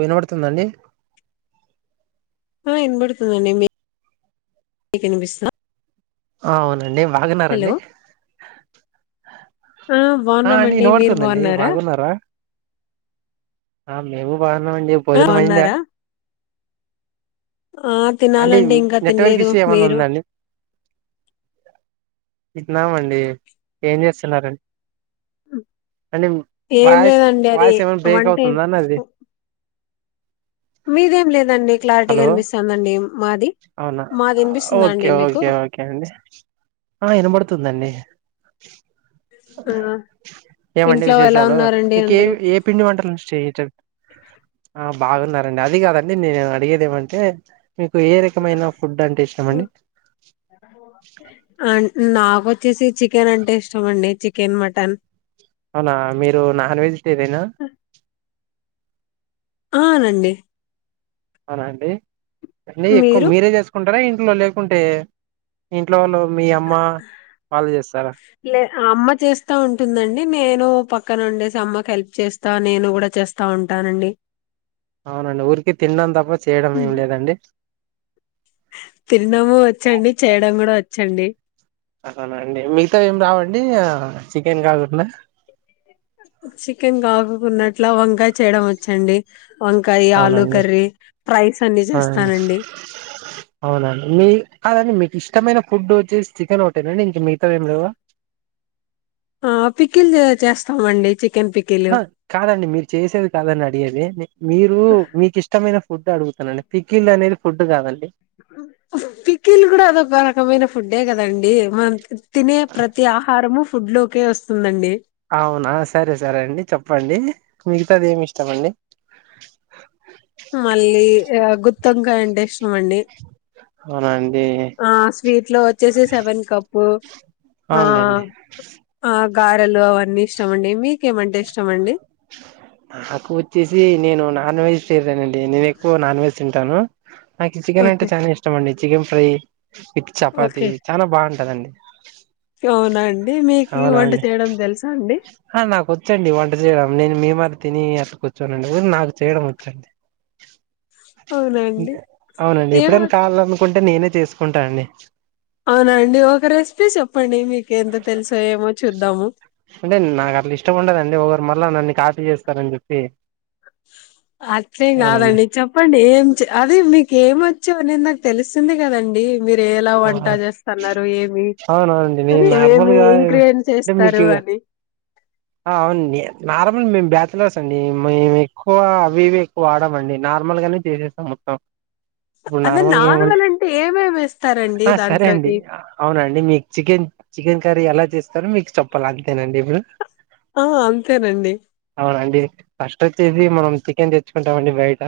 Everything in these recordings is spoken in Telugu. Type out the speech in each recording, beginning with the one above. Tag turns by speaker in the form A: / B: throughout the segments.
A: వినపడుతుందండి
B: ఊ ఇనబడుతుందండి మీ కు [unintelligible]
A: అవునండి బాగునారండి
B: ఆ
A: ఆ అండి
B: బాగున్నామండి మీరు
A: ఇనపడుతుందండి బాగున్నారా ఆ మేమూ బావున్నామండి
B: ఆ
A: భోజనం అయ్యిందా
B: బాగున్నారా ఆ
A: అంటే
B: తినాలండి ఇంకా
A: నెట్వర్క్
B: తినలేదు
A: ఇష్యూ ఏమన్నా
B: మీరు
A: ఉందండి ఇత్నాం అండి ఏం చేస్తున్నారం అంటే
B: ఏం
A: వాయిస్
B: లేదండి అది
A: వాయిస్ ఏమన్నా బ్రేక్
B: వంటే
A: అవుతుందా నాది
B: మీదేం లేదండి క్లారిటీగా
A: హలో
B: ఇనిపిస్తాందండి
A: అవునా ఓకే
B: మీకు
A: ఓకే ఓకే అండి అ ఇనప పడుతుందండి
B: ఊ
A: ఏమండి విశేషాలు మీకేవి ఏ పిండి వంటలు [inaudible] ఆ బాగున్నారండి అది కాదండి నే అడిగేదేమంటే మీకు ఏ రకమైన ఫుడ్ అంటే
B: ఊ
A: ఇష్టమండి
B: అన్ నాకొచ్చేసి చికెన్ అంటే ఇష్టం అండి చికెన్ మటన్
A: అవునా మీరు నాన్ వెజిటేరియన్ ఆ
B: ఔనండి
A: అవునండి అండి ఎక్కువ
B: మీరు
A: మీరే చేసుకుంటారా ట్లో లేకుంటే ఇంట్లో వాళ్ళు మీ అమ్మ వాళ్ళు చేస్తారా
B: లే అమ్మ చేస్తా ఉంటుందండి నేను ప క్కన ఉండేసి అమ్మకు హెల్ప్ చేస్తా నేను కూడా చేస్తా ఉంటానండి
A: అవునండి ఊరికే తినడం తప్ప చేయడం ఏం లేదండి
B: తినడమూ వచ్చండి చేయడం కూడా వచ్చండి
A: అవునా అండి మిగతా ఏం రావా అండి ఆ చికెన్ కాకుండా
B: చికెన్ కాకోకుండా అట్లా వంకాయ చేయడం వచ్చండి వంకాయి ఆలూ
A: అవునండి
B: కర్రీ ఫ్రైస్ అన్నీ చేస్తానండి
A: అవునా అండి మీ కాదండి మీ ఇష్టమైన ఫుడ్ వచ్చేసి చికెన్ ఒకటేనా అండి ఇంక మిగతావి ఏం లేవా
B: ఆ పికిల్ చే చేస్తామండి చి
A: హా కాదండి మీరు చేసేది కాదండి అడిగేది మీరు మీకు ఇష్టమైన ఫుడ్ అడుగుతున్నానండి పికిళ్లు అనేది ఫుడ్ కాదండి
B: పికిల్ కూడా అదొక రకమైన ఫుడ్డే కదండి మా తినే ప్రతి ఆహారము ఫుడ్ లోకే వస్తుందండి
A: అవునా సరే సరే అండి చెప్పండి మిగతాది ఏమి ఇష్టమండి
B: అమండి
A: అవునండి
B: ఆ స్వీట్ లో వచ్చేసి సెవెన్ కప్పు ఆ
A: అవునులేండి
B: ఆ గారెలు అవన్నీ ఇష్టం అండి మీ
A: నాకు వచ్చేసి నేను నాన్ వెజ్ చేశానండి నేను ఎక్కువ నాన్ వెజ్ తింటాను నాకు చికెన్ అంటే
B: ఓకే
A: చాలా ఇష్టం అండి చికెన్ ఫ్రై విత్ చపాతి చాలా బాగుంటదండి
B: అవునాండి మీకు
A: అవునా
B: వంట
A: అండి
B: చేయడం తెలుసా అండి
A: ఆ నాకు వచ్చండి వంట చేయడం నేను మీమరి తిని అట్ట కూర్చోనండి నాకు చేయడం వచ్చండి
B: అవునా అండి
A: అవునండి
B: ఏమో
A: ఎప్పుడైనా కావాలనుకుంటే నేనే చేసుకుంటానండి
B: అవునండి ఒక రెసిపీ చెప్పండి మీకు ఎంత తెలుసో ఏమో చూద్దాము
A: అంటే నాకు అట్లా ఇష్టం ఉండదండి ఒకరు మళ్ళ నన్ను కాపీ చేస్తారని చెప్పి
B: అట్లేం
A: అవునండి
B: కాదండి చెప్పండి ఏం అదే మీకేమి వచ్చు అనేది నాకు తెలుస్తుంది కదండి మీరు ఎలా వంట చేస్తన్నారు ఏమి
A: అవునవునండి నేను
B: అని ఏమేమి
A: నార్మల్గా
B: ఇంగ్రెడియంట్స్
A: అంటే
B: వేస్తారు
A: మీకు
B: డి
A: ఆ అవునండి నార్మల్ మేము బ్యాచిలర్స్ అండి మేము ఎక్కువ అవి ఇవి ఎక్కువ వాడమండి నాకు నార్మల్ గానే చేసేస్తాం మొత్తం ఇప్పుడు
B: అదే
A: నార్మల్గా ఏమంటే
B: నార్మల్ అంటే ఏమేమి వేస్తారండి
A: ఆ సరే అండి
B: దాంట్లోకి
A: అవునండి మీకు చికెన్ చికెన్ కర్రీ ఎలా చేస్తారో మీకు చెప్పాలి అంతేనా అండి ఇప్పుడు
B: ఆ అంతేనండి
A: అండి ఫస్ట్ వచ్చేసి మనం చికెన్ తెచ్చుకుంటాం అండి బయట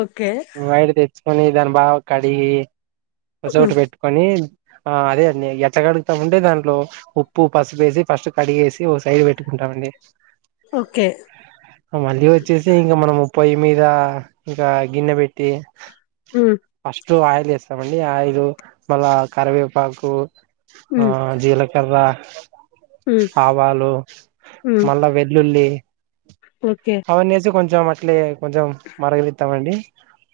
B: ఓకే
A: బయట తెచ్చుకొని దాన్ని బాగా కడిగి ఒక
B: హ్మ్
A: చోటు పెట్టుకొని ఆ అదే అండి ఎట్ట కడుగుతామంటే దాంట్లో ఉప్పు పసుపేసి ఫస్ట్ కడిగేసి వ సైడ్ పెట్టుకుంటామండి
B: ఓకే
A: మళ్ళీ వచ్చేసి ఇంకా మనం పొయ్యి మీద ఇంకా గిన్నె పెట్టి
B: హ్మ్
A: ఫస్ట్ ఆయిల్ వేస్తామండి ఆయిల్ మళ్ళా కరివేపాకు ఆ
B: హ్మ్
A: జీలకర్ర
B: హ్మ్
A: ఆవాలు
B: హ్మ్
A: మళ్ళా వెల్లుల్లి
B: ఓకే
A: అవన్నేసి కొంచెం అట్లే కొంచెం మరగనిస్తామండి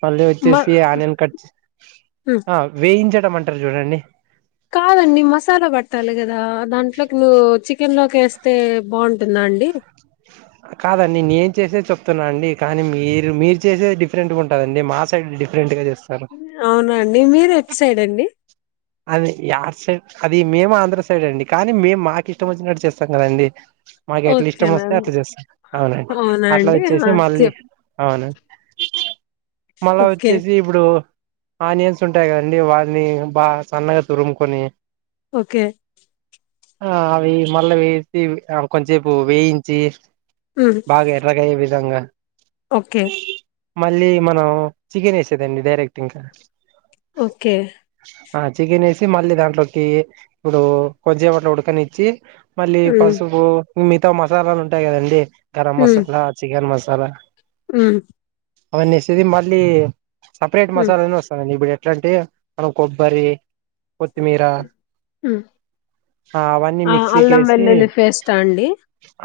A: మళ్ళీ
B: మ
A: వచ్చేసి ఆనియన్ కట్
B: హ్మ్
A: ఆ వేయించడం అంటరు చూడండి
B: కాదండి మసాలా పట్టాలి కదా దాంట్లోకి నువ్వు చికెన్ లోకి వేస్తే బాగుంటు టుందా అండి
A: కాదండి నేను చేసేది చెప్తున్నా అండి కానీ మీరు మీరు చేసేది డిఫరెంట్గా ఉంటదండి మా సైడ్ డిఫరెంట్ గా చేస్
B: అవునండి మీరు ఎటు సైడ్ అండి
A: అది ఆ సైడ్ అది మేము ఆంధ్ర సైడ్ అండి కానీ మేము మాకు ఇష్టం వచ్చినట్టు చేస్తాం కదండి మాకు ఎట్లా ఇష్టం
B: ఓకేనా
A: వస్తే
B: అండి
A: అట్లా చేస్తాం అవునండి
B: అవునా
A: అట్లా
B: అండి ఆ
A: వచ్చేసి మళ్ళీ
B: చెప్
A: అవును మల్లా
B: ఓకే
A: వచ్చేసి ఇప్పుడు ఆనియన్స్ ఉంటాయి గా అండి వాన్నీ బా సన్నగా తురుముకొని
B: ఓకే
A: ఆ అవి మల్ల వేసి కొంచేపు వేయించి
B: హ్మ్
A: బాగా ఎర్రగయ్యే విధంగా
B: ఓకే
A: మళ్ళీ మనం చికెన్ ఏసేదండి డైరెక్ట్ ఇంకా
B: ఓకే
A: ఆ చికెన్ ఏసి మళ్ళీ దాంట్లోకి ఇప్పుడు కొంచెం వాట్లో ఉడకనిచ్చి మళ్ళీ
B: హ్మ్
A: పసుపు మీతో మసాలాలు ఉంటాయి గదండి గరం మసాలా చికెన్ మసాలా
B: హు
A: అవన్నీ ఏసి మళ్ళీ సపరేట్
B: హ్మ్
A: మసాలా అని వస్తదండి ఇప్పుడు ఎట్లా అంటే మనం కొబ్ బరీ కొత్తిమీర
B: హ్మ్
A: ఆ అవన్నీ
B: ఆ
A: మిక్సీ
B: అల్లం
A: కేసి
B: వెల్లుల్లి పేస్టా అండి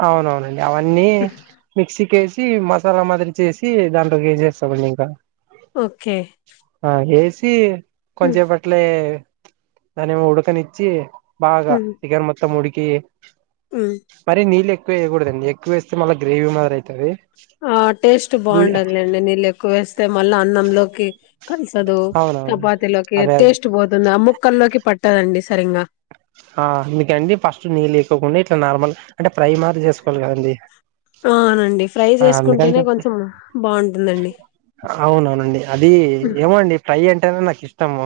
A: అవునవునండి అవన్నీ
B: హ్మ్.
A: మిక్సీ కేసి చి మసాలా మాదిరి చేసి దాంట్లోకి ఏసేస్తామండి ఇంకా
B: ఓకే హు
A: మే దాన్నేమో ఉుడక నిచ్చి బాగా
B: హ్మ్
A: చిగన్ మొత్తం ఉడికి
B: హ్మ్
A: మరీ నీళ్ళు ఎక్కువ ఏయగూడదండి ఎక్కువ వేస్తే మళ్ళా గ్రేవీ మార అయితది
B: ఆ టేస్ట్ బాండదులేండి నీళ్లు ఎక్కువ ఏస్తే మల్లా అన్నం లోకి కంచదు
A: అవునవును
B: ఉపతి లోకి
A: అదే అదే
B: టేస్ట్ బోతుంది ఆ ముక్కల్లోకి పట్టదండి సరింగా
A: ఆ మీకండి ఫస్ట్ నీళ్ళు ఏసుకోకుండా ఇట్లా నార్మల్ అంటే ప్రై మాది జేసుకోవాలి కదండి
B: ఆ అవునండి ఫ్రై
A: ఆ అందుకని
B: జేసుకుంటేనే కొంచెం బావుంటుందండి
A: అవునోనండి అది ఏమోండి ఫ్రై అంటేనాక్ ఇష్టము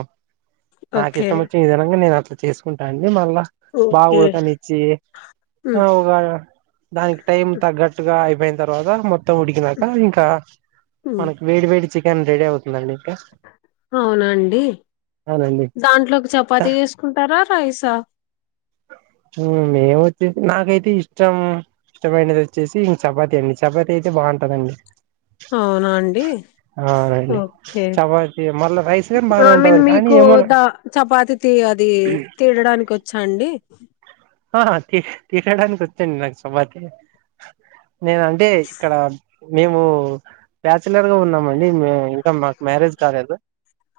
A: నాకు
B: ఓకే
A: ఇష్టం వచ్చిన ఈ విధంగా నేను అట్లా చేసుకు మల్ల బా
B: ఓకే
A: ఉడక నిచ్చి [unintelligible] దానికి టైం తగ్గట్టుగా అయిపేయిన తర్వాత మొత్ మొత్తం ఉడికినాక ఇంకా మనకి వేడి వేడి చికెన్ రెడీ అవుతుందండి ఇంకా
B: అవునండి
A: అవునండి
B: దాంట్లో ఒక చపాతి చే సుకుంటారా రైసా
A: అవునండిఅవొచ్చేసి వచ్చేసి నాకైతే ఇష్టం ఇష్టమైనది వచ్చేసి ఇంక చపాతి అండి చపాతి అయితే బావుంటదండి
B: అవునా అండి ఓకే
A: చపాతి మళ్ళా రైస్ గాని
B: ఆ
A: బాగానే
B: మీన్
A: ఉంటది కానీ
B: మీకు
A: ఏమోనా
B: ద చపాతి తీయ అది తీడడానికి వచ్చా అండి
A: హా ఆ తీసేడానికి వచ్చాను నాకు సుమాకి నేన అంటే ఇక్కడ మేము బ్యాచలర్ గా ఉన్నామండి మే ఇంకా మాకు మ్యారేజ్ కాలేదు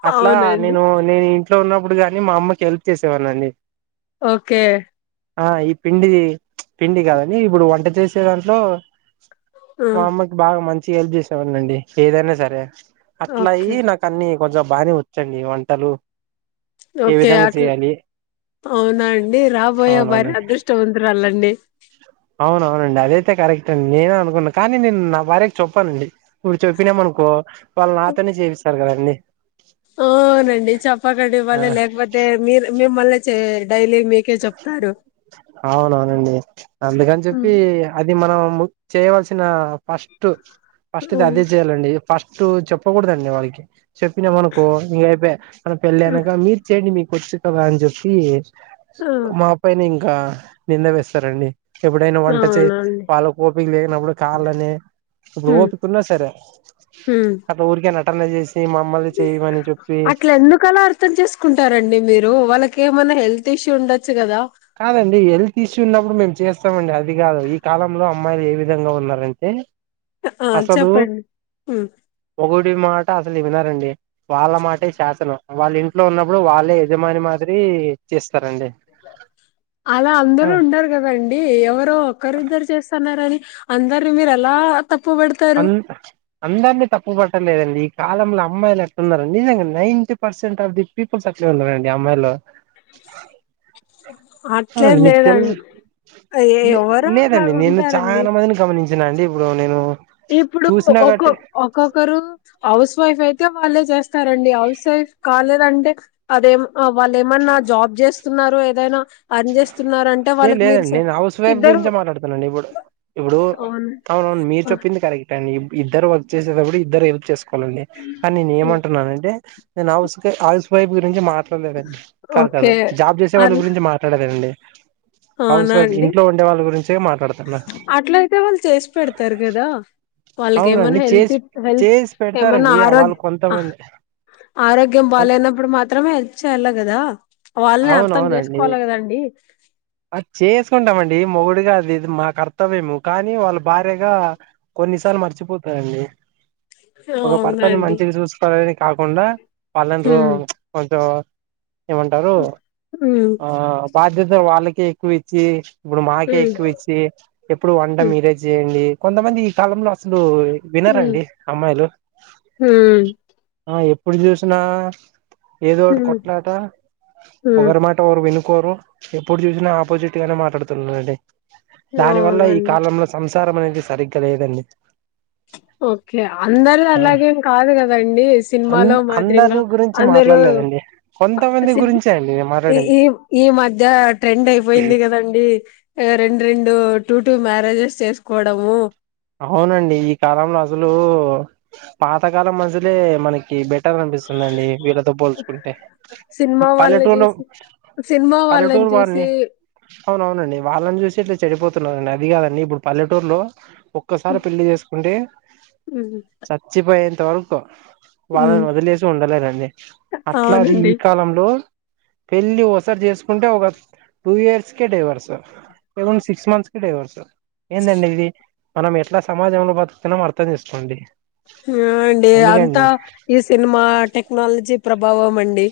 A: అట్లా
B: అవునండి
A: నేను నేను ఇంట్లో ఉన్నప్పుడు గాని మా అమ్మకి హెల్ప్ చేసేవానన్నిఅండి
B: ఓకే
A: ఆ ఈ పిండిది పిండి గాదండి ఇప్పుడు వంట చేసే దాంట్లో
B: ఆ!
A: మా అమ్మకి బాగా మంచి గ హెల్ప్ చేసేవాన్ని అండి ఏదైనా సరే అట్లా అయి
B: ఓకే
A: నాకు అన్ని కొంచంబానే వచ్చండి వంటలు ఏ
B: ఓకే
A: విధంగా
B: అట్లు
A: చేయాలి
B: అవునా అండి రా కపోయే భార్య
A: అవునవునండి
B: అదృష్టవంతురాలండి
A: అవునవునండి అదైతే కరెక్ట్ అండి నేనే అనుకున్నా కానీ నేను నా భార్యకు చెపొనండి ఇప్పుడు చెప్పినాము అనుకో వాళ్లు నాతోనే జేపిస్తారు కదా అన్ని
B: ఆవునండి చేప్పకండి
A: ఆ
B: మళ్ళీ లేకపోతే మీరు మేమ్మళ్ళీ చే డైలీ మీకే చెప్తారు
A: అవునవునండి అందుకని
B: హ్మ్.
A: చెప్పి అది మనం చేయవలసిన ఫస్ట్ ఫస్ట్ది
B: హ్మ్.
A: అదే చేయాలండి ఫస్ట్ చెప్పకూడదండి వాళ్ళకి చెప్పినా మనకో ఇంకయి మన
B: హ్మ్.
A: పెళ్ళానక మీరు చెయండి మీకు వచ్చు కదా అని చెప్పి
B: ఆ!
A: మా పైని ఇంకా నింద వేస్తారండి ఎప్పుడైనా వంట చే
B: అవునండి
A: వాళ్ళ కోపకి లేకినప్పుడు కాలనే ఇప్పుడు
B: హ్మ్.
A: ఓపుకున్నా సరే
B: హ్మ్.
A: అట్లా ఊరికేనాట్ట
B: అట్లా ఎందుకలా అర్థం చేసుకుంటారండి మీరు వాళ్ళకి ఏమన్నా హెల్త్ టిష్ ఉండ
A: కాదండి హెల్త్ ఇష్యూ ఉన్నప్పుడు మేము చేస్తామండి అది కాదు ఈ కాలంలో అమ్మాయిలు ఏ విధంగా ఉన్నారంటే
B: ఆ చెప్పండి హ్మ్
A: రి మాట అసలు వినరండి వాళ్ళ మాటే శాసనం వాళ్ళ ఇంట్లో ఉన్నప్పుడు వాళ్ళ అంటే యజమాని మాదిరి చేస్
B: అలా
A: ఆ
B: అందరూ ఉండరు కదండి ఎవరో ఒక్కరిద్దరు చేస్తన్నరని అందరు మీరు అలా
A: అం అందరినీ తప్పు పట్ట లేదండి కాలంలో అమ్మాయిలు ఎట్లా ఉన్నారండి నిజంగా ninety percent of the peoples అట్లే ఉన్నారండి అమ్మాయిల్లో
B: అట్లేం
A: అవునండి మీకు
B: లేదం
A: తెలు లే లేదండి నేను చాలా మందిని గమనించిన అండి ఇప్పుడు నేను
B: ఇప్పుడు
A: చూసినా
B: ఒకొ
A: గట్టి
B: ఒక్కొక్కరు హౌస్ వైఫ్ అయితే వాళ్ళే చేస్తారండి హౌస్ వైఫ్ కాలేదంటే అదేం వాళ్ళ ఏమన్ జాబ్ చేస్తున్నారు ఏదైనా అర్న్ చేస్తున్నారు అంటే
A: ఏం
B: వాళ్ళకి మీరు
A: లేదండి
B: స
A: నేను హౌస్ వైఫ్
B: ఇద్దరు
A: గురించే మాట్లాడుతున్నాను ఇప్పుడు ఇప్పుడు
B: అవును
A: అవునవును మీరు చెప్ చెప్పింది కరెక్ట్ అండి ఇద్దరు వర్క్ చేసేటప్పుడు ఇద్దరు హెల్ప్ చేసుకోవాలండి కాని నేను ఏమంటున్నాను అంటే నేను హౌస్ హౌస్ వైఫ గురించి మాట్లాడలేదండి కాదు కాదు
B: ఓకే
A: జాబ్ చేసే వాళ్ళ
B: అల్
A: గురించి మాట్ రండి
B: అవునా అండి
A: మాట్లాడుతున్నా
B: అట్లయితే వాళ్ళు చేసి పెడతారు కదా వాళ్ళకి ఏమన్నా
A: అవునండి
B: హెల్త్
A: చేసి
B: హెల్త్
A: చేసి
B: ఏమన్నా
A: పెడతారండి
B: ఆరోగ్
A: వాళ్ళు
B: ఆ
A: కొంతమంది
B: ఆరోగ్యం
A: కొన్-
B: బాలేనప్పుడు మాత్రమే హెల్ప్ చేయాల కదా వాళ్ళని అర్థం
A: అవునవునండి
B: చేసుకోవాలి కదండి
A: అది చేసుకుంటామండి మొగుడిగా అది ఇ మా కర్తవ్యము కానీ వాళ్ళు భార్యగా కొన్నిసార్లు మర్చిపోతారండి ఒక భర్తని
B: అవునండి
A: మంచిగా చూసుకోవాలని కాకుండా వాళ్ళని రూ
B: ఉమ్
A: కొంచెం ఏమంటారు
B: ఉమ్
A: ఆ బాధ్యత వాళ్ళకే ఎక్కువ ఇచ్చి ఇప్పుడు మాకే
B: హ్మ్
A: ఎక్కువ ఇచ్చి ఎప్పుడు వంట మీరే చేయండి కొంతమంది కాలంలో అసలు
B: హ్మ్
A: వినరండి అమ్మాయిలు ఎప్పుడు చూసిన ఏదో ఒకటి
B: హ్మ్
A: కొట్లాట
B: హ్మ్
A: ఒకరి మా ఓరు వినుకోరు ఎప్పుడు చూసినా ఆపోజిట్ గానే మాట్లాడుతున్నారండి దాని వల్ల ఈ
B: అవునండి.
A: కాలంలో సంసారం అనేది సరిగ్గా లేదండి
B: ఓకే అందరూ
A: అ
B: అలాగేం కాదు కదండి సినిమాలో మాదిరింగా అందరూ
A: మాట్లాడలేదండి కొంత మంది
B: సిన్
A: గురించి అండి నే
B: ఈ
A: మాట్లాడింది
B: ఈ ఈ మధ్య ట్రెండ్ అయిపోయింది కదండి రెండు రెండు టూ టూ మ్యారేజెస్ చేసుకోవడము
A: అవునండి ఈ కాలంలో అసలు పాతకాలం మనుషులే మనకి బెటర్ అం పిస్తుందండి వీళ్ళతో పోల్చుకుంటే
B: సినిమా వాళ్ళని
A: పల్లెటూళ్లో
B: జూసి సినిమా
A: పల్లెటూరు
B: చూసి
A: వాళ్ళని అవునవునండి వాళ్ళని చూసే చెడిపోతున్నారండి అది కాదండి ఇప్పుడు పల్లెటూరులో ఒక్కసారి పెళ్లి చేసుకుంటే
B: హ్మ్.
A: చచ్చిపోయెంత వరకు
B: హ్మ్.
A: వాళ్ళని వదిలేసి ఉండలేనండి అట్లాది ఈ
B: అవునండి.
A: కాలంలో పెళ్లి ఓసారి చేసుకుంటే ఒక టూ ఇయర్స్ కే డైవర్స్ ఏముంది సిక్స్ మంత్స్ కి డై వర్స్ ఏందండి ఇది మనం ఎట్లా సమాజంలో బతుకుతున్నామో అర్థం చేసుకోండి
B: ఆ అండి
A: అందుకే
B: అంతా
A: అండి
B: ఈ సినిమా టెక్నాలజీ ప్రభావం అండి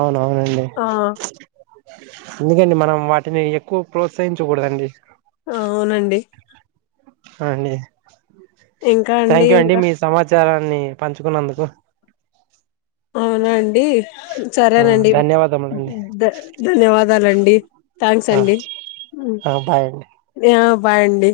A: అవునవునండి
B: ఆ!
A: ఎందుకండి మనం వాటిని ఎక్కువ ప్రోత్సహించకూడదండి
B: ఆ అవునండి
A: అ అండి
B: ఇంకా
A: థ్యాంక్ యూ అండి
B: ఇంకా
A: మీ సమాచార న్ని పంచుకున్నందుకు
B: అవునా అండి
A: ఆ
B: సరేనండి
A: ధన్యవాదములండి
B: ధ ధన్యవాదాలండి థ్యాంక్స్
A: ఆ
B: అండి ఉ
A: ఆ బాయ్ అండి
B: మ్యా బాయండి